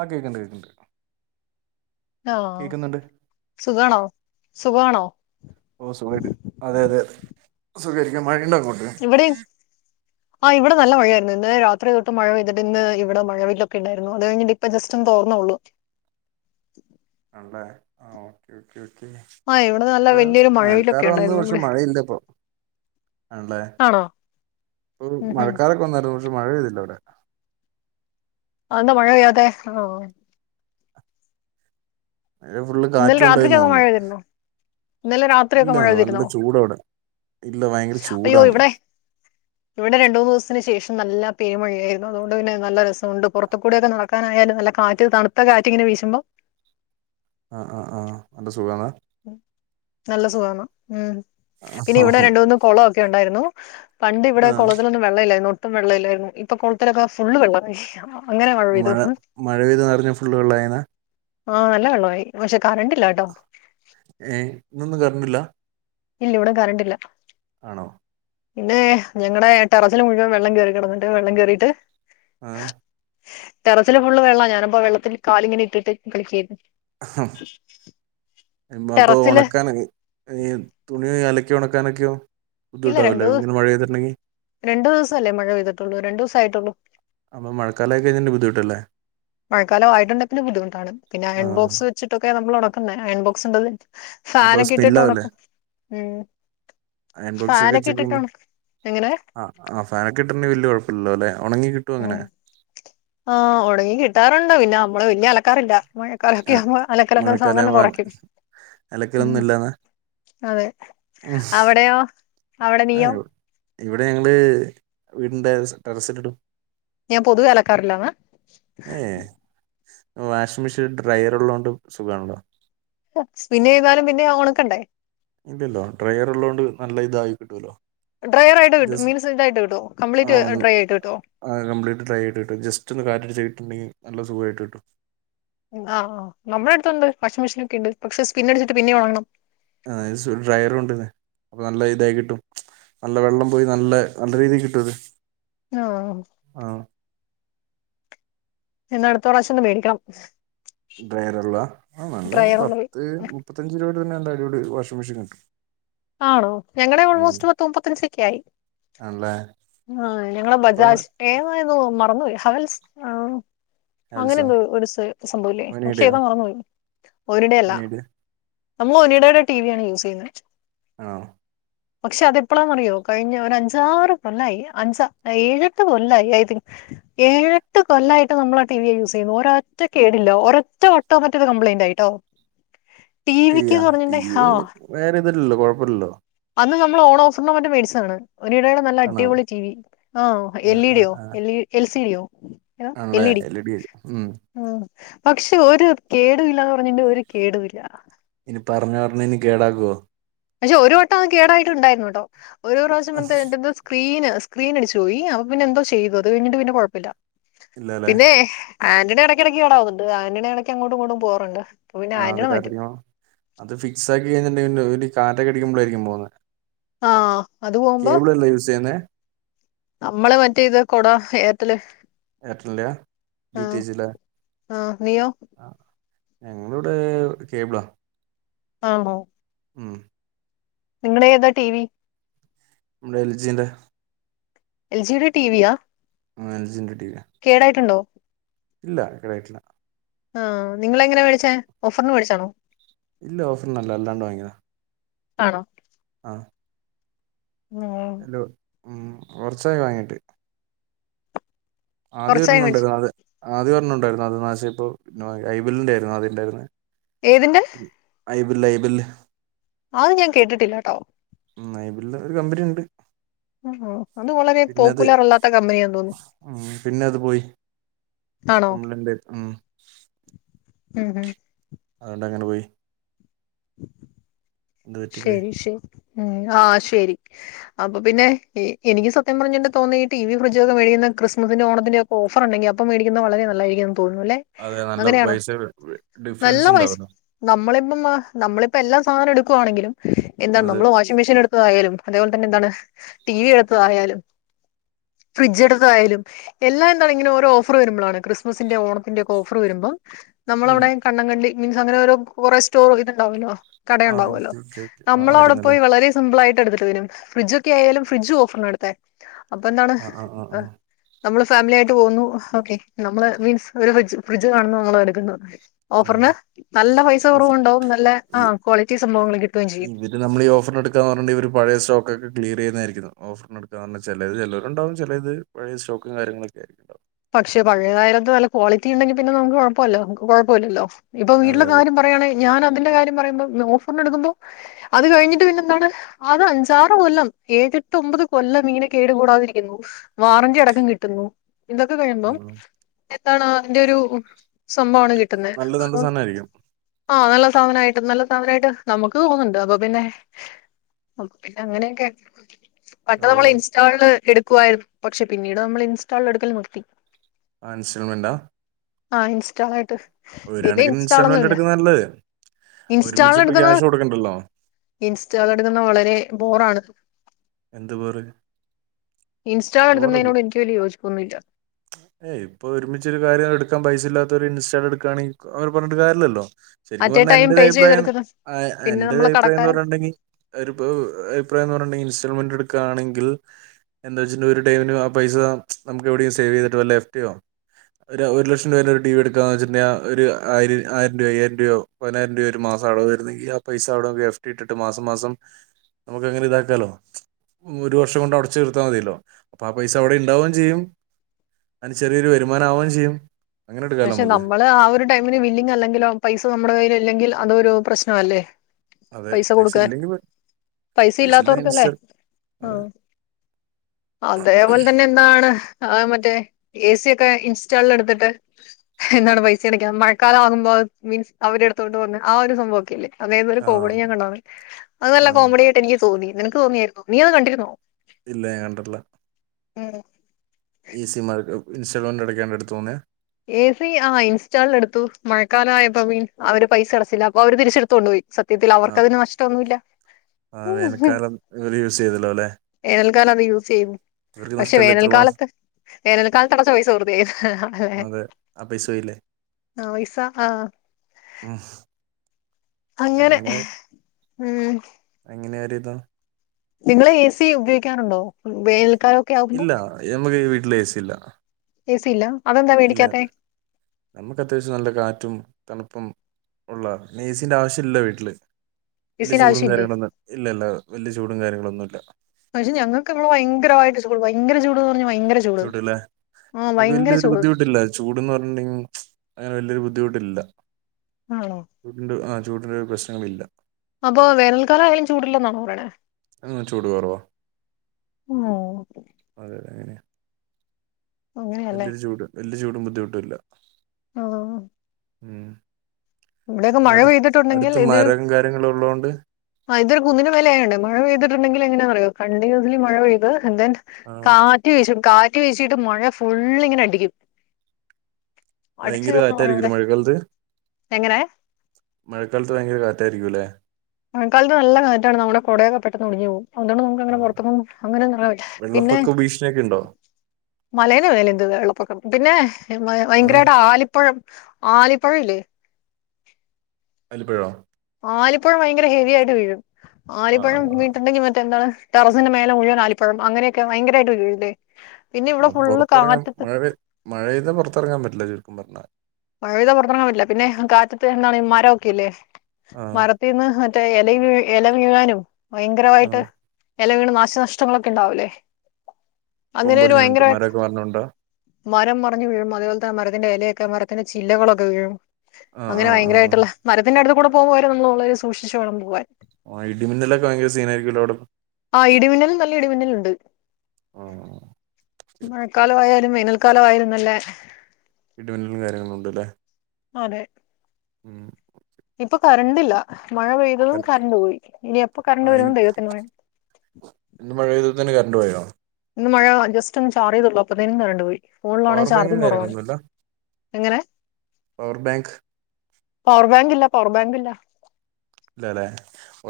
ആ കേക്കണ്ട് കേക്കണ്ട് ണോ സുഖാണോ സുഖാണോ സുഖായിരിക്കണ് മഴക്ക്ണ്ടോ അങ്ങോട്ട്‌ ഇവിടെയും ആ ഇവിടെ നല്ല മഴയായിരുന്നു ഇന്നലെ രാത്രി തൊട്ട് മഴ പെയ്തിട്ട് ഇന്ന് ഇവിടെ മഴവില്ലൊക്കെ ഇണ്ടായിരുന്നു അതു കഴിഞ്ഞിട്ട് ഇപ്പൊ ജസ്റ്റ് ഒന്ന് തോർന്നോള്ളൂ ണല്ലേ ആ ഓക്കെ ഓക്കെ ആ ഇവിടെ നല്ല ഓ [unintelligible] വലിയൊരു മഴവില്ലൊക്കെ മഴക്കാറ് വന്നു ഉണ്ടായിരുന്നു പക്ഷെ ഇവിടെ മഴയില്ലപ്പം ആണ്ല്ലേ ആണോ ഉം ഉം മഴക്കാറോക്കെ വന്നായിരുന്നു പക്ഷെ മഴ പെയ്തില്ലവിടെ അന്താ മഴ പെയ്യാത്തെ ഓ ഫുള്ള് ഇന്നലെ കാറ്റ് കൊണ്ടോയിന്നാ രാത്രിക്കൊക്കെ മഴ തോന്നേ പെയ്തിരുന്നോ ഇന്നലെ രാത്രിയൊക്കെ ഇല്ല മഴ നല്ല പെയ്തിരുന്നോ ചൂടവിടെ ഇല്ല ഭയങ്കര അയ്യോ ചൂടാണ് ഇവിടെ ഇവിടെ രണ്ടു മൂന്ന്ദിവസത്തിന് ശേഷം നല്ല പെരുമഴയായിരുന്നു അതുകൊണ്ട് പിന്നെ നല്ല രസവുണ്ട് പുറത്തുകൂടൊക്കെ നടക്കാനായാലും നല്ല കാറ്റ് തണുത്ത കാറ്റ് ഇങ്ങനെ വീശുമ്പം ആ ആ ആ നല്ല സുഖാന്ന് നല്ല സുഖമാണ് മ് പിന്നെ ഇവിടെ രണ്ടൂന്ന് കൊളം ക്കെ ഒണ്ടായിരുന്നു പണ്ട് ഇവിടെ ആഹ് കൊളത്തിലൊന്നും വെള്ളലായിന് ട്ടും വെള്ളല്ലായിര്ന്ന് ഇപ്പൊ കൊള്ത്തിലൊക്കെ ഫുള്ള് വെള്ളായി മഴ മഴ പെയ്തുനെറഞ്ഞ ഫുള്ളുവെള്ളായിനാ ആഹ് നല്ല വെള്ള്വായി പക്ഷെ കരണ്ടില്ലാ ട്ടോ ഏയ് ഇന്നൊന്നും കറണ്ടില്ല ഇല്ല ഇവിടെ കറണ്ടില്ല ആണോ? പിന്നെ ഞങ്ങടെ ടെറസിൽ മുഴുവൻ വെള്ളം കേറി കെടന്നിട്ട് വെള്ളം കേറിട്ട്- ആഹ് ടെറസില് ഫുള്ള് വെള്ളാ ഞാനിപ്പം വെള്ളത്തിൽ കാലിങ്ങനെട്ടിട്ട് കളിക്കുവായിരുന്നു ഉഹും ടെറസില് ഉണക്കാൻ [unintelligible] തുണീ അലക്കി ഒണക്കാനെക്കെയോ? ബുദ്ധമുട്ടാവില്ലേ ഇങ്ങനെ മഴ പെയ്തിട്ടുണ്ടെങ്കിൽ രണ്ടുദിവസമല്ലേ മഴ പെയ്തിട്ടുള്ളു, രണ്ട് ദിവസം ആയിട്ടുള്ളു അപ്പ മഴക്കാലായി കഴിഞ്ഞാൽ ബുദ്ധിമുട്ടല്ലേ? മഴക്കാലവായിട്ടുന്നെങ്കിൽ പിന്നെ ബുദ്ധിമുട്ടാണ്. പിന്നെ അയൺ ആഹ് ബോക്സ് വച്ചിട്ടൊക്കെ നമ്മള്ഉണക്കും പിന്നെ അയൺ ബോക്സ് ഉള്ളത് അപ്പൊ ഫാനൊക്കെ ഇട്ടിട്ട് സ്മെല്ലാവൂല്ലേ ഒണക്കും അയൺ ബോക്സ് ഒക്കെ വെച്ചേക്കുമ്പോ എങ്ങനെ? ഇന്ന് വലിയ കൊഴപ്പയില്ലല്ലോ അല്ലെ ഉണങ്ങി കിട്ടും അങ്ങനെ ഉം ആഹ് ഒണങ്ങി കിട്ടാറുണ്ട് പിന്നെ നമ്മള് പിന്നെ അലക്ക് [unintelligible] ക്കാറില്ല മഴക്കാലൊക്കെ ആഹ് ആവുമ്പോൾ അലക്കലൊക്കെ സാധാരണ മഴക്കാലാവുമ്പോ കൊറയയ്ക്കും ഉം അലക്കലൊന്നും ഇല്ലാന്നാ അതെ, ഉം അവിടയ്യോ അവടെയോ? [unintelligible] ഇവിടെ ഉണ്ട് വീടിന്റെ ടെറസില് ഇടും. ഞാൻ പൊതുവെ അലക്കാറില്ലാന്ന് ആ ഏഹ് വാഷിംഗ് മെഷീൻ ഡ്രയർ ഉള്ളോണ്ട് സുഖാണല്ലോ പിന്നെ പെയ്താലും പിന്നെ ഒണക്കണ്ടേ? ഇല്ലല്ലോ ഡ്രയർ ഉള്ളോണ്ട് നല്ല ഇതായി കിട്ടോലോ ഡ്രയർ ആയിട്ട് കിട്ടും ജസ്റ്റ്‌ മീൻസ് ഇതായിട്ട് കിട്ടോ കംപ്ലീറ്റ് ഒന്ന് ഡ്രൈ ആയിട്ട് കിട്ടോ കംപ്ലീറ്റ് ഡ്രൈ ആയിട്ട് കിട്ടും ജസ്റ്റ് ഒന്ന് കാറ്റടിച്ച നല്ല സുഖായിട്ട് കിട്ടും. ആഹ് ആ നമ്മളടുത്തുണ്ട് വാഷിംഗ് മെഷീൻ ഒക്കെണ്ട് പക്ഷെ സ്പിൻ അടിച്ചിട്ട് പിന്നിം ഒണങ്ങണം. ആ [unintelligible] ഡ്രയറും ഉണ്ട്. അപ്പൊ നല്ല ഇതായി കിട്ടും നല്ല വെള്ളം പോയി നല്ല നല്ല രീതി കിട്ടും ഇത് ആ ആഹ് എന്നാ അടുത്ത പ്രാശ്യന്ന് മേടിക്കണം ഡ്രൈയറുള്ള ആ നല്ല ഡ്രയറുള്ളത് പത്ത് മുപ്പത്തഞ്ച് രൂപയുടെ തന്നെല്ലായി ഇവിടെ വാഷിംഗ് മെഷീൻ കിട്ടും ആണോ ഞങ്ങടെ ഉം ഓൾമോസ്റ്റ് പത്ത് മുപ്പത്തഞ്ചൊക്കെയായി ആണല്ലേ ആ ഞങ്ങള് അപ്പൊ ബജാജ് ഏതായിരുന്നു മറന്ന് പോയി ഹവൽസ് അങ്ങനെ ഹാവൽസോ എന്തോ ഒര് സേ ഒരു സംഭവവില്ലേ പക്ഷെ അവനീടെയോ അത് മറന്നുപ്പോയി അവനീടെ നമ്മള് ഒനിടെടെ ടിവിയാണ് യൂസ് ചെയ്യുന്നേ ആണോ പക്ഷെ അതെപ്പോളാന്ന് അറിയോ കഴിഞ്ഞ ഒരു അഞ്ചാറ് കൊല്ലയ് അൻസ ഏഴെട്ട് കൊല്ലയ് ഐ തിങ്ക് ഏഴെട്ട് കൊല്ലയ്ട്ട് നമ്മള് ആ ടിവിയാ യൂസ് ചെയ്യുന്നേ ഒരൊറ്റ കേടില്ല ഒരൊറ്റ ഓട്ടോമാറ്റിക്ക് കംപ്ലൈന്റ് ആയിട്ടോ ടി വിക്ക് കറഞ്ഞണ്ടേ ഹ ഇല്ലോ കൊഴപ്പവില്ലല്ലോ അന്ന് നമ്മള് ഓണോഫറിനോ മറ്റോ മേടിച്ചതാണ് ഒനിടെടെ നല്ല ആണോ അടിപൊളി ടി വി ആ ആഹ് എൽ ഇ ആഹ് ഡിയോ ആഹ് എൽ എൽ സി ഡിയോ? [unintelligible] ആണല്ലേ എൽ ഇ ഡി ഉം പക്ഷെ ഒരു കേടുയില്ലാന്ന് പറയുമ്പം ഇന്റെ ഒരു കേടൂല്ല പറഞ്ഞാടനെ ഇനി കേടാക്കുവോ? പക്ഷെ ഒരു വട്ടം അത് കേടായിട്ടുണ്ടായിരുന്നുട്ടോ ഒര് പ്രാവശ്യം വന്ത് അയിന്റെന്തോ സ്ക്രീന് സ്ക്രീനടിച്ച് പോയി അപ്പ പിന്നെ എന്തോ ചെയ്തത് അത് കഴിഞ്ഞിട്ട് പിന്നെ കൊഴപ്പയില്ല ഇല്ലല്ലേ പിന്നെ ആന്റണിയെ ഇടക്കിടക്കിടയ്ക്ക് കാണാവുന്നുണ്ട് ആന്റണി ഇടക്ക് അങ്ങോട്ടും ഇങ്ങോട്ടും പോകാറൊണ്ട് ആ അത് കരഞ്ഞോ? അത് ഫിക്സ് ആക്കി കഴിഞ്ഞെണ്ടെങ്കില് [unintelligible] കാറ്റക്കെയടിക്കുമ്പോളായിരിക്കും പോന്നെ ആ അത് പോവുമ്പ യൂസ് ചെയ്യുന്നേ നമ്മള് മറ്റേ ഇത് കൊട ഏർറ്റെല് ഏട്ടർല്ല ഡിറ്റേജില ആ നീയോ ആ ഞങ്ങളിവിടെ കേബിളാ ആ ആ ഉം നിങ്ങടെ ഏതാ ടി വി നമ്മുടെ എൽജിന്റെ L G D T V യാ? ആ എൽ ജിന്റെ കേടായിട്ടൊണ്ടോ? ഇല്ല കോടായിട്ടില്ല ആ നിങ്ങളെങ്ങനാ മേടിച്ചേ ഓഫറിന് മേടിച്ചാണോ ഇല്ല ഓഫറിനല്ല അല്ലാണ്ട് വാങ്ങിതാ ആണോ? ആഹ് [unintelligible] ഉം കൊറച്ചായി വാങ്ങീട്ട് ആദ്യ കുറച്ചായി മേടിച്ചു [unintelligible] ആദ്യരോണ്ണം ണ്ടായിരുന്നു അത് നാഷായിപ്പോ ഐ ബെൽന്റെ ആയിരുന്നു ആദ്യം ഇണ്ടായിരുന്നെ. ഏതിന്റെ? ഐ ബിൽ ഐ ബിൽ അത് ഞാൻ കേട്ടിട്ടില്ല ട്ടോ ഐ ബിൽന്റെ ഒരു കമ്പനി ഉണ്ട് ആ അത് വളരെ പിന്നെ അത് പോപ്പുലർ അല്ലാത്ത കമ്പനിയാന്ന് തോന്നുന്നു ഉം പിന്നെ അത് പോയി ആണോ കംപ്ലൈന്റ് ആയി. ഉം ഉം ഹും അതുകൊണ്ട് അങ്ങനെ പോയി എന്ത് പറ്റിപ്പോയി ശരി ശെ ഉ ആഹ് ശരി അപ്പൊ പിന്നെ എനിക്ക് സത്യം പറഞ്ഞിട്ട് തോന്നി ടി വി ഫ്രിഡ്ജ് ഒക്കെ മേടിക്കുന്ന ക്രിസ്മസിന്റെ ഓണത്തിന്റെ ഒക്കെ ഓഫർ ഉണ്ടെങ്കി അപ്പ മേിക്കുന്ന വളരെ നല്ലായിരിക്കും തോന്നുലെ അതെ നല്ല അങ്ങനെയാണോ പൈസ നല്ല ഡിഫറൻസ് പൈസ ഉണ്ടാവല്ലോ നമ്മളിപ്പം നമ്മളിപ്പ എല്ലാം [unintelligible] ക്കുവാണെങ്കിലും എന്താണ് അതെ നമ്മള് വാഷിംഗ് മെഷീൻ എടുത്തതായാലും അതേപോലെ തന്നെ എന്താണ് ടി വി എടുത്തതായാലും ഫ്രിഡ്ജ് എടുത്തായാലും എല്ലാം എന്താണിങ്ങനെ ഓരോ ഓഫർ വരുമ്പളാണ് ക്രിസ്മസിന്റെ ഓണത്തിന്റെ ഒക്കെ ഓഫർ വരുമ്പോ ഉം നമ്മളവടെ കണ്ണങ്കണ്ടി മീൻസ് അങ്ങനെ ഒരോ കൊറെ സ്റ്റോർ ഇതുണ്ടാവുല്ലോ ആ കടയുണ്ടാവുവ ഓക്കെ ഓക്കെ ഓക്കെ ആ നമ്മളവിടെ അവിടന്നല്ലേ പോയി വളരെ സം മ്പളായിട്ട് എട്ത്തിട്ട് വരും ഫ്രഡ്ജ് ഒക്കെ ആയാലും ഫ്രിഡ്ജ് ഓഫർനാ എട്ത്തെ അപ്പൊന്താണ് ആഹ് ആഹ് ആഹ് ആഹ് നമ്മള് ഫാമിലിയായിട്ട് പോകുന്നു ഓക്കെ നമ്മള് മീൻസ് ഒരു ഫ്രിജ് ഫ്രിഡ്ജ് കാണുന്നു നമ്മളതെടുക്കുന്നു ഉം ഓഫറിന് നല്ല പൈസ ഓഫർ കുറവുണ്ടാവും നല്ല ഈ ആഹ് ക്വാളിറ്റി സംഭവങ്ങൾ കിട്ടുകയും ചെയ്യും ഇവര് നമ്മളീ ഓഫറിന് എടുക്കാന്ന് പറഞ്ണ്ടേൽ ഇവര് പഴയ സ്റ്റോക്കൊക്കെ ക്ലിയറ് ചെയ്യുന്നായിരിക്കും ഓഫറിന് എട്ക്കാ പറഞ്ഞാ ചിലത് ചെലോരുണ്ടാവും ചെലേത് പഴയ സ്റ്റോക്കും കാര്യങ്ങളൊക്കെയിരിക്കും ഉണ്ടാവ പക്ഷെ പഴയതായലെന്താ നല്ല ക്വാളിറ്റി ഉണ്ടെങ്കി പിന്നെ നമുക്ക് കുഴപ്പല്ലോ നമുക്ക് കുഴപ്പമില്ലല്ലോ ഇപ്പൊ അതെ വീട്ടില് അതെ കാര്യം പറയാണെങ്കി ഞാന തിന്റെ കാര്യം പറയുമ്പോ ഓഫറിനെടുക്കുമ്പോ അത് കഴിഞ്ഞിട്ട് പിന്നെ എന്താണ് അത് അഞ്ചാറ് കൊല്ലം ഏഴെട്ട് ഒമ്പത് കൊല്ലം ഇങ്ങനെ കേട് കൂടാതിരിക്കുന്നു വാറണ്ടി അടക്കം കിട്ടുന്നു ഇന്തൊക്കെ കയ്യുമ്പം ഉം [unintelligible] അതിന്റെ ഒരു സംഭവമാണ് കിട്ടുന്നെ നല്ല നല്ല അതൊ സാധനായിരിക്കും ആഹ് നല്ല സാധനായിട്ട് നല്ല സാധനായിട്ട് നമ്മുക്ക് തോന്നുന്നുണ്ട് അപ്പൊ പിന്നെ പിന്നെ അങ്ങനെയൊക്കെ പണ്ട് അതെ നമ്മൾ അതെ ഇൻസ്റ്റാൾ എട് പക്ഷെ പിന്നീട് നമ്മള് ഇൻസ്റ്റാള് എട് ക്കല് നിർത്തി ആ ഇൻസ്റ്റാൾമെന്റാ ആ ഇൻസ്റ്റാൾ ആയിട്ട് ഒരു ഇത് കണക്കിന് ഇൻസ്റ്റാളൊന്നും ഇൻസ്റ്റാൾമെന്റ് അല്ല എടുക്കുന്ന നല്ലത് ഒരുമിച്ച് ഇൻസ്റ്റാള് ഇപ്പോ എടുക്കുന്നെ ക്യാഷ് കൊടുക്കണ്ടല്ലോ ഇൻസ്റ്റാള് എടുക്കുന്നെ വളരെ ബോറാണ് എന്തു ബോറ് ഇൻസ്റ്റാള് ബോറല്ലേ എടുക്കുന്നതിനോട് എനിക്ക് വലിയ യോജി പ്പൊന്നുമില്ല ഏയ് ഇപ്പൊ ഒരുമിച്ചൊരു കാര്യം എടുക്കാൻ പൈസ ഇല്ലാത്തൊരു ഇൻസ്റ്റാള് എടുക്കാണെങ്കി അവരെ പറഞ്ഞിട്ട് കാര്യമില്ലല്ലോ ശരിക്കും അറ്റ് എ പറഞ്ഞാൽ ടൈം എന്റെ ഒരു പേ അഭിപ്രായം ചെയ്തെടുക്കുന്ന പിന്നെ എന്റെ ഒരു നമ്മൾ അഭിപ്രായമെന്ന് കടക്കാരൻ പറഞ്ഞിട്ടുണ്ടെങ്കിൽ തിപ്പോ ഒരു അഭിപ്രായമെന്ന് പറഞ്ഞിട്ടുണ്ടെങ്കിൽ ഇൻസ്റ്റാൾമെന്റ് എടു ക്കാണെങ്കിൽ എന്താച്ച ഒരു ടൈമിന് ആ പൈസ നമക്ക് എവിടെ സേവ് ചെയ് ലെഫ്റ്റ് ഒര് ഒരു ലക്ഷം രൂപ ഒരു ടിവി എടുക്കാന്ന് വച്ചിട്ടുണ്ടെങ്കിൽ ഒരു ആയിരം ആയിരം രൂപയൊ അയ്യായിരം രൂപയൊ പതിനായിരം രൂപയൊ ഒരു മാസം അടവ് വരുന്നെങ്കില് ആ പൈസ അവിടെ എഫ് ടി ഇട്ടിട്ട് മാസം മാസം നമക്ക് അങ്ങനെ ഇതാക്കാലോ ഒരു വർഷം കൊണ്ട് അടച്ച് തീർത്താൽ മതിയല്ലോ അപ്പൊ ആ പൈസ അവിടെ ഉണ്ടാവുകയും ചെയ്യും അതിന് ചെറിയൊരു വരുമാനം ആവുകയും ചെയ്യും അങ്ങനെ എടുക്കാലോ പക്ഷെ നമുക്ക് നമ്മള് ആ ഒരു ടൈമിന് വില്ലിങ്‌ അല്ലെങ്കിലോ പൈസ നമ്മടെ കയ്യില് ഇല്ലെങ്കിലോ അതൊരു പ്രശ്നം അല്ലേ അതെ പൈസ കൊടുക്കാൻ ഇല്ലെങ്കിൽ പൈസ ഇല്ല ഇല്ലാത്തവർക്കല്ലേ ഇൻസ്റ്റ ആ അതെ അതേപോലെ തന്നെ എന്താണ് ആ മറ്റേ ഏ സി ഒക്കെ ഇൻസ്റ്റാൾ എടുത്തിട്ട് എന്താണ് പൈസ അടക്കാ മഴക്കാലം ആകുമ്പോ മീൻസ് അവര് അടുത്തോണ്ട് വന്ന് ആ ഒരു സംഭവം ഒക്കെയില്ലേ അതേതൊരു ആ കോമഡി ഞാൻ കണ്ടാണ് അത് ആ നല്ല കോമഡി ആയിട്ട് എനിക്ക് തോന്നി നിനക്ക് തോന്നിയാരുന്നോ നീ അത് കണ്ടിരുന്നോ ഇല്ല ഞാൻ കണ്ടിട്ടില്ല ഉം ഈ സി ഇൻസ്റ്റാൾമെന്റ് അടക്കേണ്ടെടുത്തൂന്ന് എ സി ആ ഇൻസ്റ്റാൾ എടുത്തു മഴക്കാലം ആയപ്പോ അവര് പൈസ അടച്ചില്ല അപ്പൊ അവര് തിരിച്ചെടുത്തോണ്ട് പോയി സത്യത്തിൽ ആ അവർക്കതിന് നഷ്ടം ഒന്നുല്ല ആ, വേനൽക്കാലം ഇവർ യൂസ് ചെയ്തല്ലോ അല്ലെ [unintelligible] യൂസ് ചെയ്യുന്നേ ഇവർക്ക് പക്ഷെ നഷ്ടമല്ലേ എത്ര മാസം വേനൽക്കാലത്ത് വേനൽക്കാലത്ത് അടച്ച പൈസ വെറുതെയായി അല്ലെ അതെ ആ പൈസോയില്ലേ ആ പൈസ ആ മ്മ് അങ്ങനെ ഉം അങ്ങനെയരുതാ നിങ്ങള് എ സി ഉപയോഗിക്കാറുണ്ടോ വേനൽ ഇല്ല എമക്ക് വീ എ സി ഇല്ല എ സി ഇല്ലാ ഇല്ല നമ്മക്ക് അത്യാവശ്യം നല്ല കാറ്റും തണുപ്പും ഉള്ളാ പിന്നേസീന്റെ ആവശ്യില്ല വീട്ടില് എ വല്യ സീന്റെ ചൂടും ആവശ്യല്ലേ? കാര്യങ്ങളൊന്നും ഇല്ലലോ വല്യ ചൂടും കാര്യങ്ങളൊന്നുല്ല ഭയര ചൂട് എന്ന് പറഞ്ഞ ഭയങ്ക ചൂട്ല്ലെ മ്മക്ക് വല്യരു ചൂട് ബുദ്ധിമുട്ടില്ല ചൂട്ന്ന് പർഞ്ഞ്ണ്ടങ്കിഅങ്ങനെ വലിയൊരു ബുദ്ധിമുട്ടില്ല ആണോ ഉണ്ട് ആ ചൂടിന്റെ ഒരു പ്രശ്നമില്ല അപ്പൊ വേനൽക്കാലം ആയാലും ചൂടി ല്ലെന്നാണോ പറയ്‌ണേ അ ചൂട്കൊറവ ഓഹ് അതെ ങ്ങനെയ അങ്ങനെയല്ലേ വല്യോരു ചൂട് വല്യ ചൂടും ബുദ്ധിമുട്ടുല്ല ങാ ഉം ഇവിടെയൊക്കെ മഴ അടു പെയ്തിട്ടുണ്ടെങ്കിൽ അടുത്ത് ഇത് മരം കാര്യങ്ങളും ഉള്ളതുകൊണ്ട് അ ഇതൊരു കുന്നിന്റെ മേലെ ആയണ്ടേ മഴ പെയ്തിട്ടുണ്ടെങ്കിൽ എങ്ങനെയാ അറിയോ? കണ്ടിന്യൂസിലി മഴ പെയ്ത് [unintelligible] ആ കാറ്റ് വീശും കാ റ്റ് വീശീട്ട് മഴ ഫുള്ള്ങ്ങനെ അടിക്കും അടിച്ച് ഭയങ്കര കേറുന്ന മഴ പോലെ കാറ്റായിരിക്കുല്ലേ മഴക്കാലത്ത് എങ്ങനെ മഴക്കാലത്ത് ഭയങ്കര കാറ്റായിരിക്കുംല്ലേ മഴക്കാലത്ത് നല്ല കാറ്റാ ണ് നമ്മുടെ കൊടെയക്കെ പെട്ടെന്ന് ഒടിഞ്ഞു പോവും അതോണ്ട് നമുക്ക് അങ്ങനെ ആ പുറത്ത് ക്കൊന്നും അങ്ങനെ [unintelligible] പിന്നെ വെള്ളപ്പൊക്ക ഭീഷണിയൊക്കെ ഉണ്ടോ മലേടെ മേലെന്തോന്ന് വെള്ളപ്പൊക്കം പിന്നെ മയ ആ വയങ്കരായിട്ട് ആലിപ്പഴം ആലിപ്പഴല്ലേ അലിപ്പഴോ ആലിപ്പഴം വയങ്കര ഹെവി ആയിട്ട് വീഴും ആ ആലിപ്പഴം ആ ആ വീണ് ട്ട്ണ്ടെങ്കി മറ്റേ എന്താണ് ടെറസിൻ്റെ മേലെ മുഴുവൻ ആലിപ്പഴം അങ്ങനെയൊക്കെ വയങ്കരായിട്ട് വീഴൂലേ ആ പൊറത്തെറങ്ങാൻ മഴപെയ് മഴെയ്ത പൊറത്തറങ്ങാൻ പറ്റില്ല ചുരുക്കം പറഞ്ഞാ മഴെയ്ത പൊറത്തെറങ്ങാൻ പറ്റില്ല പിന്നെ കാറ്റത്ത് എന്താണ് മരൊക്കെയില്ലേ ആ മരത്തീന്ന് മ റ്റേ എലയ് വീ എല വീഴാനും ആ ഭയങ്കരാവായിട്ട് എല വീണ് നാശനഷ്ടങ്ങളൊക്കെ ഇണ്ടാവൂല്ലേ അങ്ങനെരു കൊമ്പടിഞ്ഞുണ്ട് വയങ്കരവായി മരമൊക്കെ പറഞ്ഞുകൊണ്ടാ മരം മറിഞ്ഞു വീഴും അതേപോലത്തെ മരത്തിന്റെ എലയെ എമറ് പിന്നെ ചില്ലകളൊക്കെ വീഴും ആ അങ്ങനെ ആ ആ വയങ്കരായിട്ട്ള്ള മരത്തിന്റെ അടുത്ത് കൂടെ ഇപ്പൊ വരുവന്നുള്ളേൽ സൂക്ഷിച്ചു വേണം പുവ്വാൻ ആഹ് ഇടിമിന്നലൊക്കെ വയങ്കര സീനായിരിക്കൂല്ലോ അവിടെ ആഹ് ഇടിമിന്നലും നല്ല ഇടിമിന്നല്ണ്ട് ആഹ് മഴക്കാലമായാ വേനൽക്കാലം ആയിരുന്നല്ലേ ഇടിമിന്നലും കാര്യങ്ങളും ഉണ്ട്ല്ലെ ആതെ ഉം ഇപ്പൊ കറണ്ടില്ല മഴ പെയ്തതും കറണ്ട് പോയി ഇനി എപ്പൊ കറണ്ട് ആഹ് വരുന്ന് ദൈഹത്തിനറി ണ്ട് പോയോ ഇന്ന് മഴ ജസ്റ്റ് ഒന്ന് ചാറിയതൊള്ളൂ അപ്പോതേനു കരണ്ടു പോയി പവർ ഫോണിലാണെങ്കിൽ ബാങ്കും ചാർജും കുറവാണ് കാര്യങ്ങളൊന്നുല്ല എങ്ങനെ പവർ ബാങ്ക് പവർ ബാങ്ക് ഇല്ല പവർ ബാങ്ക് ഇല്ല അല്ലല്ലെ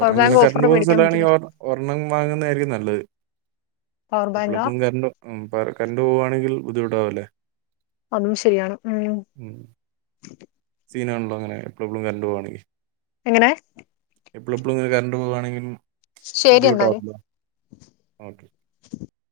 പവർ ബാങ്ക് കറണ്ട് ഓഫറിൽ പോകുന്ന മേടിക്കാൻ സ്ഥലമാണ് പറ്റില്ല ഒരെണ്ണം വാങ്ങുന്നതായിരിക്കും നല്ലത് പവർ ബാങ്കാ എപ്പളെപ്പോഴും കറണ്ട് കറണ്ട്റ പോ കാണെങ്കിൽ ബുദ്ധിമുട്ടാവുല്ലേ അതും ശരിയാണ് ഉം സിനാണല്ലോ അങ്ങനെ പ്പളെപ്പളും കറണ്ട് പോവാണങ്കിൽ എങ്ങനെ എപ്പോളഎപ്പളുംങ്ങനെ കറണ്ട് പോകുകണങ്കി ശരി എന്നാല് ഓക്കെ